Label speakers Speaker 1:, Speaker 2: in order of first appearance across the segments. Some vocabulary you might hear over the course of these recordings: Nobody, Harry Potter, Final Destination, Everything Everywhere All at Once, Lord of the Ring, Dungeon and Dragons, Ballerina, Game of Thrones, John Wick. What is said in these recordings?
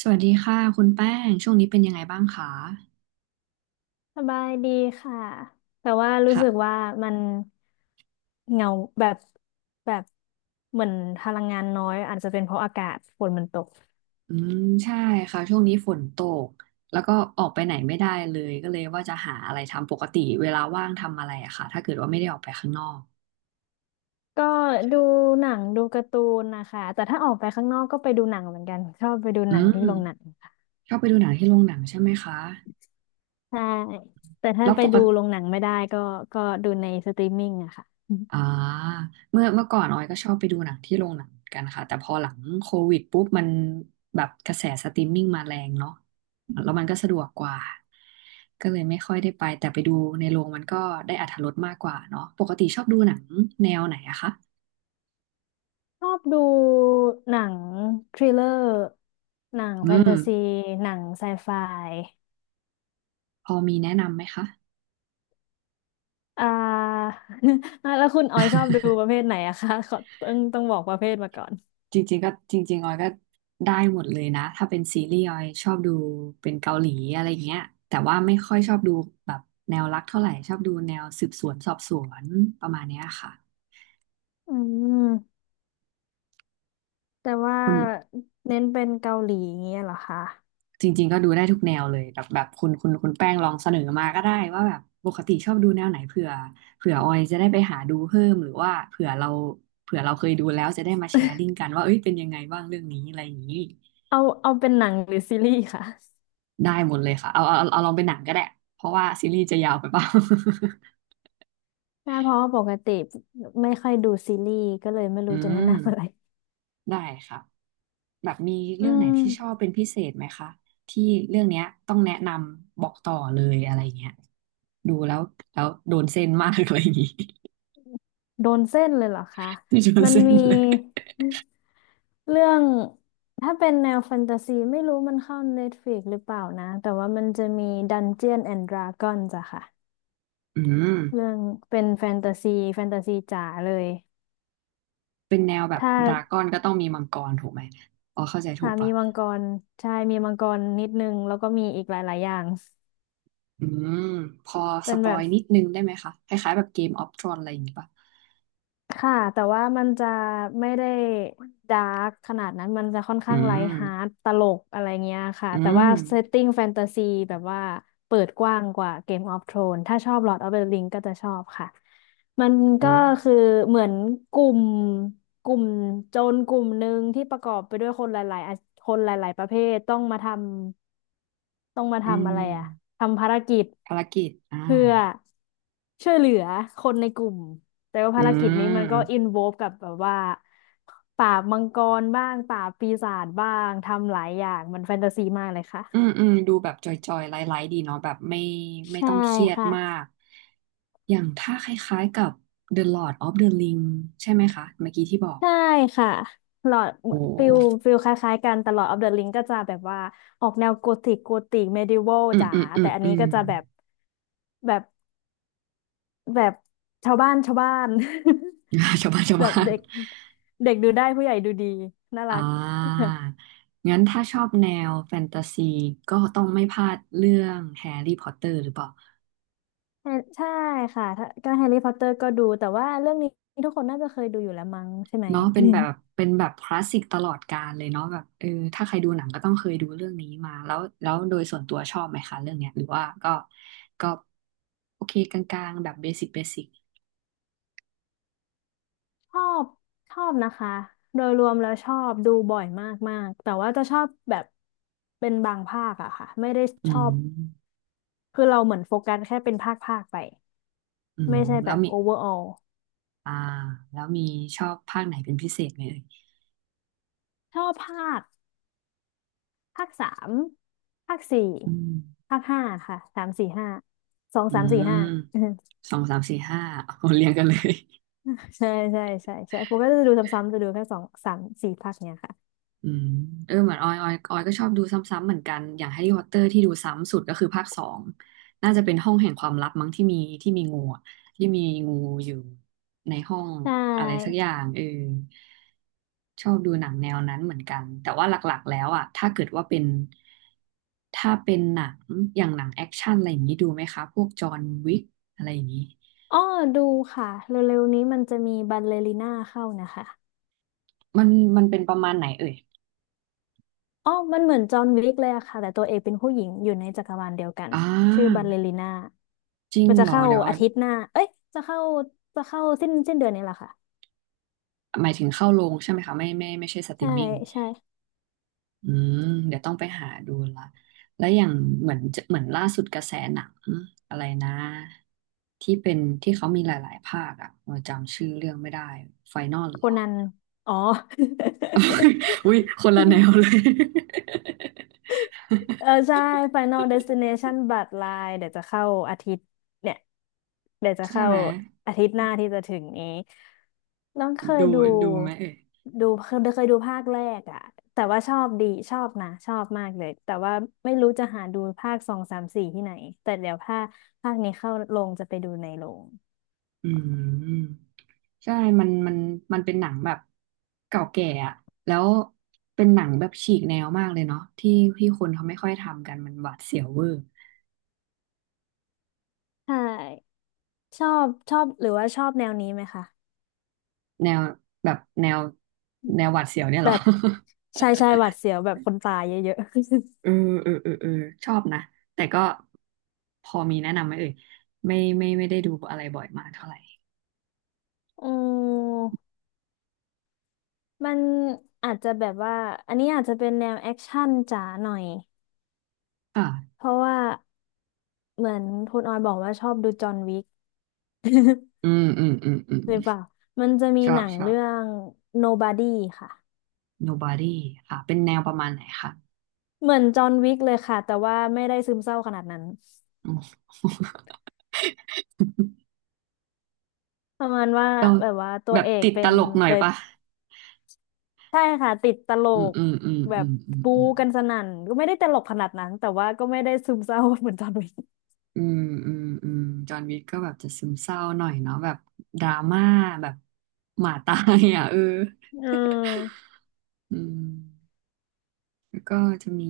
Speaker 1: สวัสดีค่ะคุณแป้งช่วงนี้เป็นยังไงบ้างคะ
Speaker 2: สบายดีค่ะ แต่ว่ารู้
Speaker 1: ค่ะ
Speaker 2: สึกว่ามันเหงาแบบแบบเหมือนพลังงานน้อยอาจจะเป็นเพราะอากาศฝนมันตก
Speaker 1: อืมใช่ค่ะช่วงนี้ฝนตกแล้วก็ออกไปไหนไม่ได้เลยก็เลยว่าจะหาอะไรทำปกติเวลาว่างทำอะไรอะค่ะถ้าเกิดว่าไม่ได้ออกไปข้างนอก
Speaker 2: ก็ดูหนังดูการ์ตูนนะคะ แต่ถ้าออกไปข้างนอกก็ไปดูหนังเหมือนกันชอบไปดู
Speaker 1: อื
Speaker 2: หนัง
Speaker 1: ม
Speaker 2: ที่โรงหนังค่ะ
Speaker 1: ชอบไปดูหนังที่โรงหนังใช่ไหมคะ
Speaker 2: ใช่แต่ถ้า
Speaker 1: แล้ว
Speaker 2: ไป
Speaker 1: ปก
Speaker 2: ดู
Speaker 1: ติ
Speaker 2: โรงหนังไม่ได้ก็ก็ดูในสตรีมมิ่งอะค่ะ
Speaker 1: อ่าเมื่อก่อนออยก็ชอบไปดูหนังที่โรงหนังกันค่ะแต่พอหลังโควิดปุ๊บมันแบบกระแสสตรีมมิ่งมาแรงเนาะแล้วมันก็สะดวกกว่าก็เลยไม่ค่อยได้ไปแต่ไปดูในโรงมันก็ได้อรรถรสมากกว่าเนาะปกติชอบดูหนังแนวไหนอะคะ
Speaker 2: ชอบดูหนังทริลเลอร์หนัง
Speaker 1: อื
Speaker 2: แฟน
Speaker 1: ม
Speaker 2: ตาซีหนังไซไฟ
Speaker 1: พอมีแนะนำไหมคะ
Speaker 2: อ่า แล้วคุณออยชอบดูประเภทไหนอะคะขอต้องบอกประเภทมาก่อน
Speaker 1: จริงๆก็จริงๆออยก็ได้หมดเลยนะถ้าเป็นซีรีส์ออยชอบดูเป็นเกาหลีอะไรอย่างเงี้ยแต่ว่าไม่ค่อยชอบดูแบบแนวรักเท่าไหร่ชอบดูแนวสืบสวนสอบสวนประมาณเนี้ยค่ะ
Speaker 2: อืมแต่ว่า
Speaker 1: คุณ
Speaker 2: เน้นเป็นเกาหลีอย่างเงี้ยเหรอคะ
Speaker 1: จริงๆก็ดูได้ทุกแนวเลยแบบแบบคุณแป้งลองเสนอมาก็ได้ว่าแบบปกติชอบดูแนวไหนเผื่อออยจะได้ไปหาดูเพิ่มหรือว่าเผื่อเราเคยดูแล้วจะได้มาแชร์ลิงก์กันว่าเอ้ยเป็นยังไงบ้างเรื่องนี้อะไรอย่างนี้
Speaker 2: เอาเอาเป็นหนังหรือซีรีส์ค่ะ
Speaker 1: ได้หมดเลยค่ะเอาลองเป็นหนังก็ได้เพราะว่าซีรีส์จะยาวไปเปล่า
Speaker 2: ใช่เพราะว่าปกติไม่ค่อยดูซีรีส์ก็เลยไม่
Speaker 1: อื
Speaker 2: รู้จะแนะ
Speaker 1: ม
Speaker 2: นำอะไร
Speaker 1: ได้ค่ะแบบมี
Speaker 2: อื
Speaker 1: เรื่องไหน
Speaker 2: ม
Speaker 1: ที่ชอบเป็นพิเศษไหมคะที่เรื่องเนี้ยต้องแนะนำบอกต่อเลยอะไรเงี้ยดูแล้วแล้วโดนเส้นมากอะไรอย่างงี้
Speaker 2: โดนเส้นเลยเหรอคะ
Speaker 1: ที่โดน
Speaker 2: มัน
Speaker 1: เส้น
Speaker 2: มี
Speaker 1: เลย
Speaker 2: เรื่องถ้าเป็นแนวแฟนตาซีไม่รู้มันเข้า Netflix หรือเปล่านะแต่ว่ามันจะมี Dungeon and Dragons อะค่ะ
Speaker 1: อืม
Speaker 2: เรื่องเป็นแฟนตาซีแฟนตาซีจ๋าเลย
Speaker 1: เป็นแนวแบบ
Speaker 2: ถ้า
Speaker 1: ดราก้อนก็ต้องมีมังกรถูกไหมอ๋อเข้าใจถู
Speaker 2: ค่ะ
Speaker 1: ก
Speaker 2: มี
Speaker 1: ปะ
Speaker 2: มังกรใช่มีมังกรนิดนึงแล้วก็มีอีกหลาย ๆ อย่าง
Speaker 1: อืมพอส
Speaker 2: เป็น
Speaker 1: ป
Speaker 2: แบ
Speaker 1: อย
Speaker 2: บ
Speaker 1: นิดนึงได้ไหมคะคล้ายๆแบบเกมออฟทรอนอะไรอย่างงี้ปะ
Speaker 2: ค่ะแต่ว่ามันจะไม่ได้ดาร์กขนาดนั้นมันจะค่อน
Speaker 1: อื
Speaker 2: ข้างไล
Speaker 1: ม
Speaker 2: ท์ฮาร์ดตลกอะไรเงี้ยค่ะ
Speaker 1: อื
Speaker 2: แต่
Speaker 1: ม
Speaker 2: ว่าเซตติ้งแฟนตาซีแบบว่าเปิดกว้างกว่า Game of Thrones ถ้าชอบ Lord of the Ring ก็จะชอบค่ะมันก็
Speaker 1: โอ้
Speaker 2: คือเหมือนกลุ่มกลุ่มโจรกลุ่มหนึ่งที่ประกอบไปด้วยคนหลายๆคนหลายๆประเภทต้องมาทำต้องมา
Speaker 1: อื
Speaker 2: ทำอะไร
Speaker 1: ม
Speaker 2: อะทำภารกิจ
Speaker 1: ภารกิจ
Speaker 2: เพื่อช่วยเหลือคนในกลุ่ม แต่ว่า
Speaker 1: อื
Speaker 2: ภารกิจนี้มัน
Speaker 1: ม
Speaker 2: ก็อินโวลกับแบบว่าปราบมังกรบ้างปราบปีศาจบ้างทำหลายอย่างมันแฟนตาซีมากเลยค่ะ
Speaker 1: อืมอืมดูแบบจอยๆไลท์ๆดีเนาะแบบไม่
Speaker 2: ใช่
Speaker 1: ต้องเครียด
Speaker 2: ค่ะ
Speaker 1: มากอย่างถ้าคล้ายๆกับ The Lord of the Ring ใช่ไหมคะเมื่อกี้ที่บอก
Speaker 2: ใช่ค่ะหลอด
Speaker 1: โอ้
Speaker 2: ฟิลฟิลคล้ายๆกันแต่หลอดออฟเดอะลิงก็จะแบบว่าออกแนวโกธิกโกธิกเมดิวัล
Speaker 1: อืม
Speaker 2: จ๋า
Speaker 1: อืมอื
Speaker 2: แต่
Speaker 1: ม
Speaker 2: อัน
Speaker 1: อื
Speaker 2: นี้
Speaker 1: ม
Speaker 2: ก็จะแบบแบบชาวบ้านชาวบ้าน
Speaker 1: ชาวบ้านชา ว
Speaker 2: แบบ
Speaker 1: บ้าน
Speaker 2: เด็กเด็กดูได้ผู้ใหญ่ดูดีน่ารั
Speaker 1: อ่
Speaker 2: ก
Speaker 1: างั้นถ้าชอบแนวแฟนตาซีก็ต้องไม่พลาดเรื่องแฮร์รี่พอตเตอร์หรือเปล่า
Speaker 2: แฮร์ใช่ค่ะถ้าก็แฮร์รี่พอตเตอร์ก็ดูแต่ว่าเรื่องนี้ทุกคนน่าจะเคยดูอยู่แล้วมั้งใช่ไหม
Speaker 1: เนาะเป็นแบบเป็นแบบคลาสสิกตลอดกาลเลยเนาะแบบเออถ้าใครดูหนังก็ต้องเคยดูเรื่องนี้มาแล้วแล้วโดยส่วนตัวชอบไหมคะเรื่องเนี้ยหรือว่าก็โอเคกลางๆแบบเบสิกเบสิก
Speaker 2: ชอบชอบนะคะโดยรวมแล้วชอบดูบ่อยมากมากแต่ว่าจะชอบแบบเป็นบางภาคอะค่ะไม่ได้
Speaker 1: อื
Speaker 2: ชอบ
Speaker 1: ม
Speaker 2: คือเราเหมือนโฟกัสแค่เป็นภาคภาคไป
Speaker 1: อืม
Speaker 2: ไม่ใช่
Speaker 1: แล้
Speaker 2: แบ
Speaker 1: ว
Speaker 2: บ
Speaker 1: มี
Speaker 2: โอเวอร์ออล
Speaker 1: อ่าแล้วมีชอบภาคไหนเป็นพิเศษไหมเอ่ย
Speaker 2: ชอบภาคสามภาคสี่
Speaker 1: อืม
Speaker 2: ภาคห้าค่ะสามสี่ห้าสอง
Speaker 1: อื
Speaker 2: สามสี่
Speaker 1: ม
Speaker 2: ห้า
Speaker 1: สองสามสี่ห้าเอาเรียงกันเลย
Speaker 2: ใช่ใช่ใช่ใช่ผมก็จะดูซ้ำๆจะดูแค่สองสามสี่ภาคเนี้ยค่ะ
Speaker 1: อืมเออเหมือนออยก็ชอบดูซ้ำๆเหมือนกันอย่างแฮร์รี่พอตเตอร์ที่ดูซ้ำสุดก็คือภาคสองน่าจะเป็นห้องแห่งความลับมั้งที่มีงูอะที่มีงูอยู่ในห้อง
Speaker 2: ได
Speaker 1: อะไรสักอ
Speaker 2: ้
Speaker 1: ย่างเออชอบดูหนังแนวนั้นเหมือนกันแต่ว่าหลักๆแล้วอ่ะถ้าเกิดว่าเป็นถ้าเป็นหนังอย่างหนังแอคชั่นอะไรอย่างนี้ดูไหมคะพวกจอห์นวิกอะไรอย่างนี้
Speaker 2: อ้อดูค่ะเร็วๆนี้มันจะมีบัลเลริน่าเข้านะคะ
Speaker 1: มันมันเป็นประมาณไหนเอ่ย
Speaker 2: อ้อมันเหมือนจอห์นวิกเลยอะค่ะแต่ตัวเอกเป็นผู้หญิงอยู่ในจักรวาลเดียวกัน
Speaker 1: อ่
Speaker 2: ชื่อบัล
Speaker 1: า
Speaker 2: เลริน่า
Speaker 1: จริง
Speaker 2: มันจะ
Speaker 1: เหรอ
Speaker 2: เข้า
Speaker 1: เดี๋ยวออ
Speaker 2: อา
Speaker 1: ย
Speaker 2: ทิตย์หน้า เอ้ยจะเข้าจะเข้าสิ้นเดือนนี้แหละค่ะ
Speaker 1: หมายถึงเข้าโรงใช่ไหมคะไม่ไม่ใช่สตรี
Speaker 2: ใช่
Speaker 1: มมิ่ง
Speaker 2: ใช่
Speaker 1: อืมเดี๋ยวต้องไปหาดูละแล้วอย่างเหมือนจะเหมือนล่าสุดกระแสหนังอะไรนะที่เขามีหลายๆภาคอ่ะเออจำชื่อเรื่องไม่ได้ไฟนอล
Speaker 2: โค
Speaker 1: เหรอ
Speaker 2: นันอ๋อ
Speaker 1: อุ้ยคนละแนว เลย
Speaker 2: เออใช่ Final Destination บัตรลายเดี๋ยวจะเข้าอาทิตย์เนี่ยเดี๋ยวจะ
Speaker 1: ใช่
Speaker 2: เข้า
Speaker 1: ไหม
Speaker 2: อาทิตย์หน้าที่จะถึงนี้น้องเคย
Speaker 1: ดู
Speaker 2: ดู
Speaker 1: ดูไหมเอ่ย
Speaker 2: ดูเคยเคยดูภาคแรกอะแต่ว่าชอบดีชอบนะชอบมากเลยแต่ว่าไม่รู้จะหาดูภาคสองสามสี่ที่ไหนแต่เดี๋ยวภาคนี้เข้าโรงจะไปดูในโรง
Speaker 1: อืมใช่มันมันมันเป็นหนังแบบเก่าแก่อะแล้วเป็นหนังแบบฉีกแนวมากเลยเนาะที่ที่คนเขาไม่ค่อยทำกันมันหวาดเสียวเวอร์
Speaker 2: ใช่ชอบชอบหรือว่าชอบแนวนี้ไหมคะ
Speaker 1: แนวแบบแนวแนวหวาดเสียวเนี่ยเห
Speaker 2: แบ
Speaker 1: รอ
Speaker 2: บชายชายหวาดเสียวแบบคนตายเยอะ
Speaker 1: เออเออเออชอบนะแต่ก็พอมีแนะนำไหมเอ่ยไม่ไม่ได้ดูอะไรบ่อยมากเท่าไหร่
Speaker 2: ๆ ม มันอาจจะแบบว่าอันนี้อาจจะเป็นแนวแอคชั่นจ๋าหน่อย
Speaker 1: ค่ะ
Speaker 2: เพราะว่าเหมือนคุณออยบอกว่าชอบดูจอห์นวิก
Speaker 1: อืมอืมอืมอืม
Speaker 2: หรือเปล่ามันจะมี
Speaker 1: ชอ
Speaker 2: ห
Speaker 1: บ
Speaker 2: นัง
Speaker 1: ชอบ
Speaker 2: เรื่อง Nobody ค่ะ
Speaker 1: Nobody ค่ะเป็นแนวประมาณไหนคะ
Speaker 2: เหมือนจอห์นวิกเลยค่ะแต่ว่าไม่ได้ซึมเศร้าขนาดนั้น
Speaker 1: อืม
Speaker 2: ประมาณว่า
Speaker 1: ก็
Speaker 2: แบบว่าตัว
Speaker 1: แบบ
Speaker 2: เอก
Speaker 1: ติด
Speaker 2: เป็
Speaker 1: ต
Speaker 2: น
Speaker 1: ลกหน่อ
Speaker 2: เค
Speaker 1: ย
Speaker 2: ย
Speaker 1: ปะ
Speaker 2: ใช่ค่ะติดตล
Speaker 1: อืม
Speaker 2: ก
Speaker 1: อืมอืม
Speaker 2: แบ
Speaker 1: อื
Speaker 2: บ
Speaker 1: มอื
Speaker 2: ปู
Speaker 1: ม
Speaker 2: กันสนั่นก็ไม่ได้ตลกขนาดนั้นแต่ว่าก็ไม่ได้ซึมเศร้าเหมือนจอห์นวิก
Speaker 1: อืมอืมอืมอืมจอห์นวิกก็แบบจะซึมเศร้าหน่อยเนาะแบบดราม่าแบบหมาตายอ่ะ เออ
Speaker 2: อืม
Speaker 1: อืมแล้วก็จะมี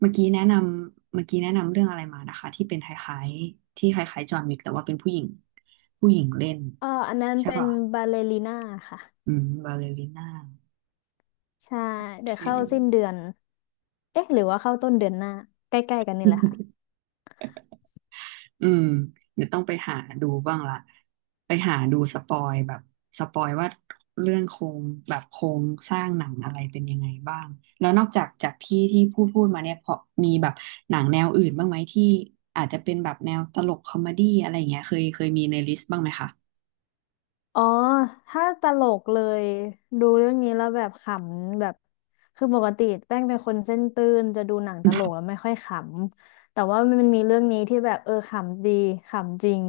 Speaker 1: เมื่อกี้แนะนเมื่อกี้แนะนำเรื่องอะไรมานะคะที่เป็นคล้ายๆที่คล้ายๆจอห์นวิกแต่ว่าเป็นผู้หญิงผู้หญิงเล่น
Speaker 2: เอออันนั้น
Speaker 1: ใช่
Speaker 2: เป็น
Speaker 1: ป่ะ
Speaker 2: บาเลริน่าค่ะ
Speaker 1: อืมบาเลริน่า
Speaker 2: ใช่
Speaker 1: โอ
Speaker 2: เดี๋
Speaker 1: เค
Speaker 2: ยวเข้าสิ้นเดือนเอ๊ะหรือว่าเข้าต้นเดือนหน้าใกล้ๆกันนี่แหละค่ะ
Speaker 1: อืมเดี๋ยวต้องไปหาดูบ้างละไปหาดูสปอยแบบสปอยว่าเรื่องโครงแบบโครงสร้างหนังอะไรเป็นยังไงบ้างแล้วนอกจากที่พูดมาเนี่ยพอมีแบบหนังแนวอื่นบ้างไหมที่อาจจะเป็นแบบแนวตลกคอมเมดี้อะไรอย่างเงี้ยเคยมีในลิสต์บ้างไหมคะ
Speaker 2: อ๋อถ้าตลกเลยดูเรื่องนี้แล้วแบบขำแบบคือปกติแป้งเป็นคนเส้นตื้นจะดูหนังตลกแล้วไม่ค่อยขำแต่ว่ามันมีเรื่องนี้ที่แบบเออขำดีขำจริง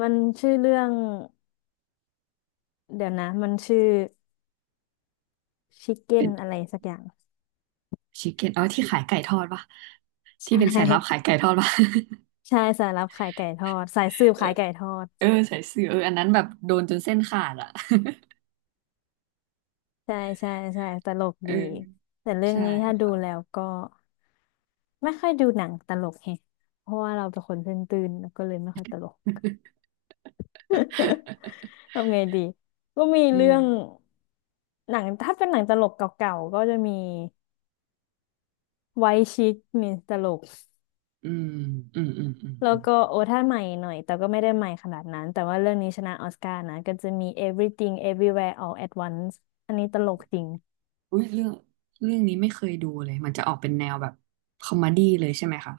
Speaker 2: มันชื่อเรื่องเดี๋ยวนะมันชื่อชิค เก้
Speaker 1: เป็
Speaker 2: น
Speaker 1: น
Speaker 2: อะไรสักอย่าง
Speaker 1: ชิคเก้นอ๋อที่ขายไก่ทอดปะ
Speaker 2: ใช
Speaker 1: ที่เป็นสายลับขาย
Speaker 2: ่
Speaker 1: ไก่ทอดปะ
Speaker 2: ใช่สายลับขายไก่ทอดสายสืบ
Speaker 1: เออ
Speaker 2: ขายไก่ทอด
Speaker 1: เออใส่เสื้อเอออันนั้นแบบโดนจนเส้นขาดอะ
Speaker 2: ใช่ใช่ใช่ตลก
Speaker 1: เออ
Speaker 2: ดีแต่เรื่อง
Speaker 1: ใช่
Speaker 2: นี้ถ้าดู
Speaker 1: ค่ะ
Speaker 2: แล้วก็ไม่ค่อยดูหนังตลกแฮะเพราะว่าเราเป็นคนตื่นๆแล้วก็เลยไม่ค่อยตลก ทำไงดีก็มี
Speaker 1: อื
Speaker 2: เรื่
Speaker 1: ม
Speaker 2: องหนังถ้าเป็นหนังตลกเก่าๆก็จะมีไวท์ชิคมีตลก
Speaker 1: อืมอืมอืมอืม
Speaker 2: แล้
Speaker 1: อื
Speaker 2: ว
Speaker 1: ม
Speaker 2: ก็โอ้ถ้าใหม่หน่อยแต่ก็ไม่ได้ใหม่ขนาดนั้นแต่ว่าเรื่องนี้ชนะออสการ์นะก็จะมี Everything Everywhere All at Once อันนี้ตลกจริง
Speaker 1: อุ้ยเรื่องเรื่องนี้ไม่เคยดูเลยมันจะออกเป็นแนวแบบคอมเมดี้เลยใช่ไหมคะ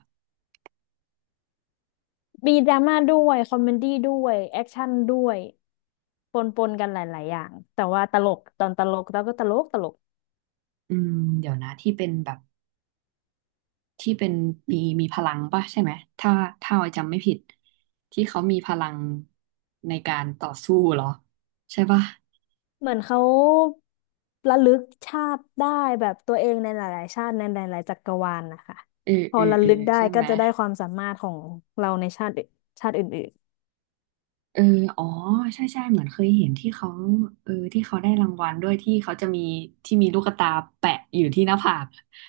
Speaker 2: มีดราม่าด้วยคอมเมดี้ด้วยแอคชั่นด้วยปนปนกันหลายๆอย่างแต่ว่าตลกตอนตลกเราก็ตลกตลก
Speaker 1: อืมเดี๋ยวนะที่เป็นแบบที่เป็นมีพลังป่ะใช่ไหมถ้าถ้าออยจำไม่ผิดที่เขามีพลังในการต่อสู้เหรอใช่ป่ะ
Speaker 2: เหมือนเขาระลึกชาติได้แบบตัวเองในหลายๆชาติในหลายๆจักรวาลนะคะ
Speaker 1: เออ
Speaker 2: พอ
Speaker 1: เออ
Speaker 2: ระ
Speaker 1: เออ
Speaker 2: ลึกได้
Speaker 1: ใช่ไห
Speaker 2: ก็
Speaker 1: ม
Speaker 2: จะได้ความสามารถของเราในชาติอื่นชาติอื่น
Speaker 1: เอออ๋อใช่ใช่เหมือนเคยเห็นที่เขาเออที่เขาได้รางวัลด้วยที่เขาจะมีที่มีลูกตาแปะอยู่ที่หน้าผาก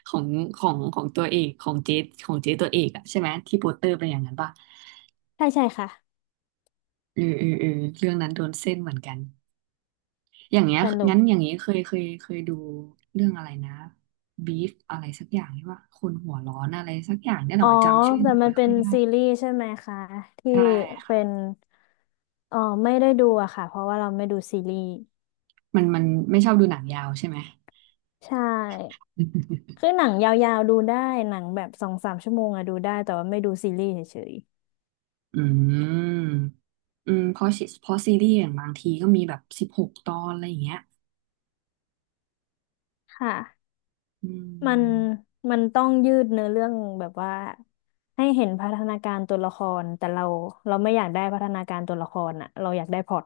Speaker 1: ของของตัวเอกของเจ๊ของเจ๊ตัวเอกอะใช่ไหมที่โปสเตอร์เป็นอย่างนั้นป่ะ
Speaker 2: ๆใช่ใช่ค่ะ
Speaker 1: เออเออเออเรื่องนั้นโดนเส้นเหมือนกันอย่างเงี้ย
Speaker 2: สนุก
Speaker 1: งั้นอย่างงี้เคยดูเรื่องอะไรนะบีฟอะไรสักอย่างที่ว่าคนหัวร้อนอะไรสักอย่างเนี่ยห
Speaker 2: อ๋
Speaker 1: น่
Speaker 2: อ
Speaker 1: อยจำชื่อห
Speaker 2: แต่
Speaker 1: นัง
Speaker 2: มัน
Speaker 1: ไม่
Speaker 2: เป็
Speaker 1: ค่อ
Speaker 2: น
Speaker 1: ยได้
Speaker 2: ซีรีส์ใช่ไหมคะที่
Speaker 1: ใช่ค่ะ
Speaker 2: เป็นอ๋อไม่ได้ดูอะค่ะเพราะว่าเราไม่ดูซีรีส์
Speaker 1: มันไม่ชอบดูหนังยาวใช่ไหม
Speaker 2: ใช่ คือหนังยาวๆดูได้หนังแบบสองสามชั่วโมงอะดูได้แต่ว่าไม่ดูซีรีส์เฉย
Speaker 1: อืม อืมเพราะซีรีส์อย่างบางทีก็มีแบบ16ตอนอะไรอย่างเงี้ย
Speaker 2: ๆค่ะ
Speaker 1: อื
Speaker 2: มัน
Speaker 1: ม
Speaker 2: มันต้องยืดเนื้อเรื่องแบบว่าให้เห็นพัฒนาการตัวละครแต่เราไม่อยากได้พัฒนาการตัวละครอะเราอยากได้พล็อต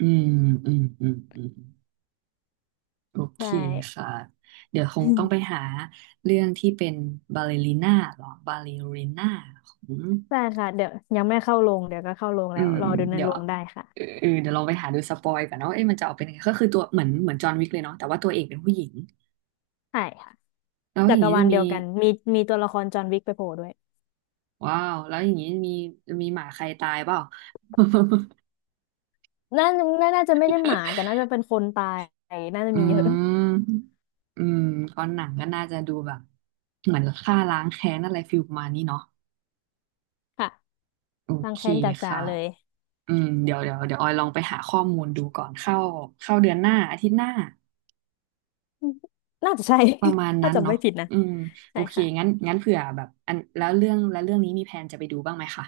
Speaker 1: อืมอืมอืมอืมโอเค
Speaker 2: ใช่
Speaker 1: ค่ะเดี๋ยวคงต้องไปหา เรื่องที่เป็นบาเลริน่าหรอบาเลริน่าของ
Speaker 2: ใช่ค่ะเดี๋ยวยังไม่เข้าโรงเดี๋ยวก็เข้าโรง
Speaker 1: อื
Speaker 2: แล้ว
Speaker 1: ม
Speaker 2: รอดูใน
Speaker 1: เดี๋ย
Speaker 2: โร
Speaker 1: ว
Speaker 2: งได้ค่ะ
Speaker 1: เออเดี๋ยวลองไปหาดูสปอยก่อนเนาะเอ๊ะมันจะออกเป็นยังไงก็คือตัวเหมือนจอห์นวิกเลยเนาะแต่ว่าตัวเอกเป็นผู้หญิง
Speaker 2: ใช่ค่ะ
Speaker 1: แล้ว
Speaker 2: จั
Speaker 1: อย่า
Speaker 2: ก
Speaker 1: ง
Speaker 2: ร
Speaker 1: นี้
Speaker 2: วา
Speaker 1: จะ
Speaker 2: ล
Speaker 1: มี
Speaker 2: เดียวกันมีมีตัวละครจอห์นวิกไปโผล่ด้วย
Speaker 1: ว้าวแล้วอย่างนี้มีจะมีหมาใครตายเปล่า
Speaker 2: น่าน่าจะไม่ใช่หมาแต่น่าจะเป็นคนตายน่าจะ
Speaker 1: อื
Speaker 2: มีเยอะ
Speaker 1: มอืมเพราะหนังก็น่าจะดูแบบเหมือนฆ่าล้างแค้นอะไรฟิลประมาณนี้เนาะ
Speaker 2: ค่ะ
Speaker 1: โอ
Speaker 2: รัง
Speaker 1: เค
Speaker 2: แค้นจ๋า
Speaker 1: ค่ะ
Speaker 2: ๆเลย
Speaker 1: อืมเดี๋ยวออยลองไปหาข้อมูลดูก่อนเข้าเดือนหน้าอาทิตย์หน้า
Speaker 2: น่าจะใช่
Speaker 1: ประมาณ
Speaker 2: ถ้า
Speaker 1: นั้น
Speaker 2: จำไม่
Speaker 1: เนาะ
Speaker 2: ผิดนะ
Speaker 1: อืมโอ
Speaker 2: ใช่
Speaker 1: เค
Speaker 2: ค่ะ
Speaker 1: งั้นเผื่อแบบอันแล้วเรื่องนี้มีแผนจะไปดูบ้างไหมคะ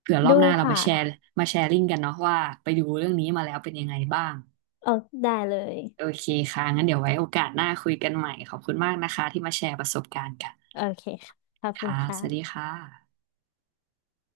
Speaker 1: เผื่อรอ
Speaker 2: ดู
Speaker 1: บหน้าเรา
Speaker 2: ค่ะ
Speaker 1: มาแชร์มาแชร์ลิงก์กันเนาะว่าไปดูเรื่องนี้มาแล้วเป็นยังไงบ้าง
Speaker 2: เออได้เลย
Speaker 1: โอเคค่ะงั้นเดี๋ยวไว้โอกาสหน้าคุยกันใหม่ขอบคุณมากนะคะที่มาแชร์ประสบการณ์กัน
Speaker 2: โอเคค่ะขอบคุณ
Speaker 1: ค่ะสวัสดี
Speaker 2: ค่ะ
Speaker 1: ค่ะ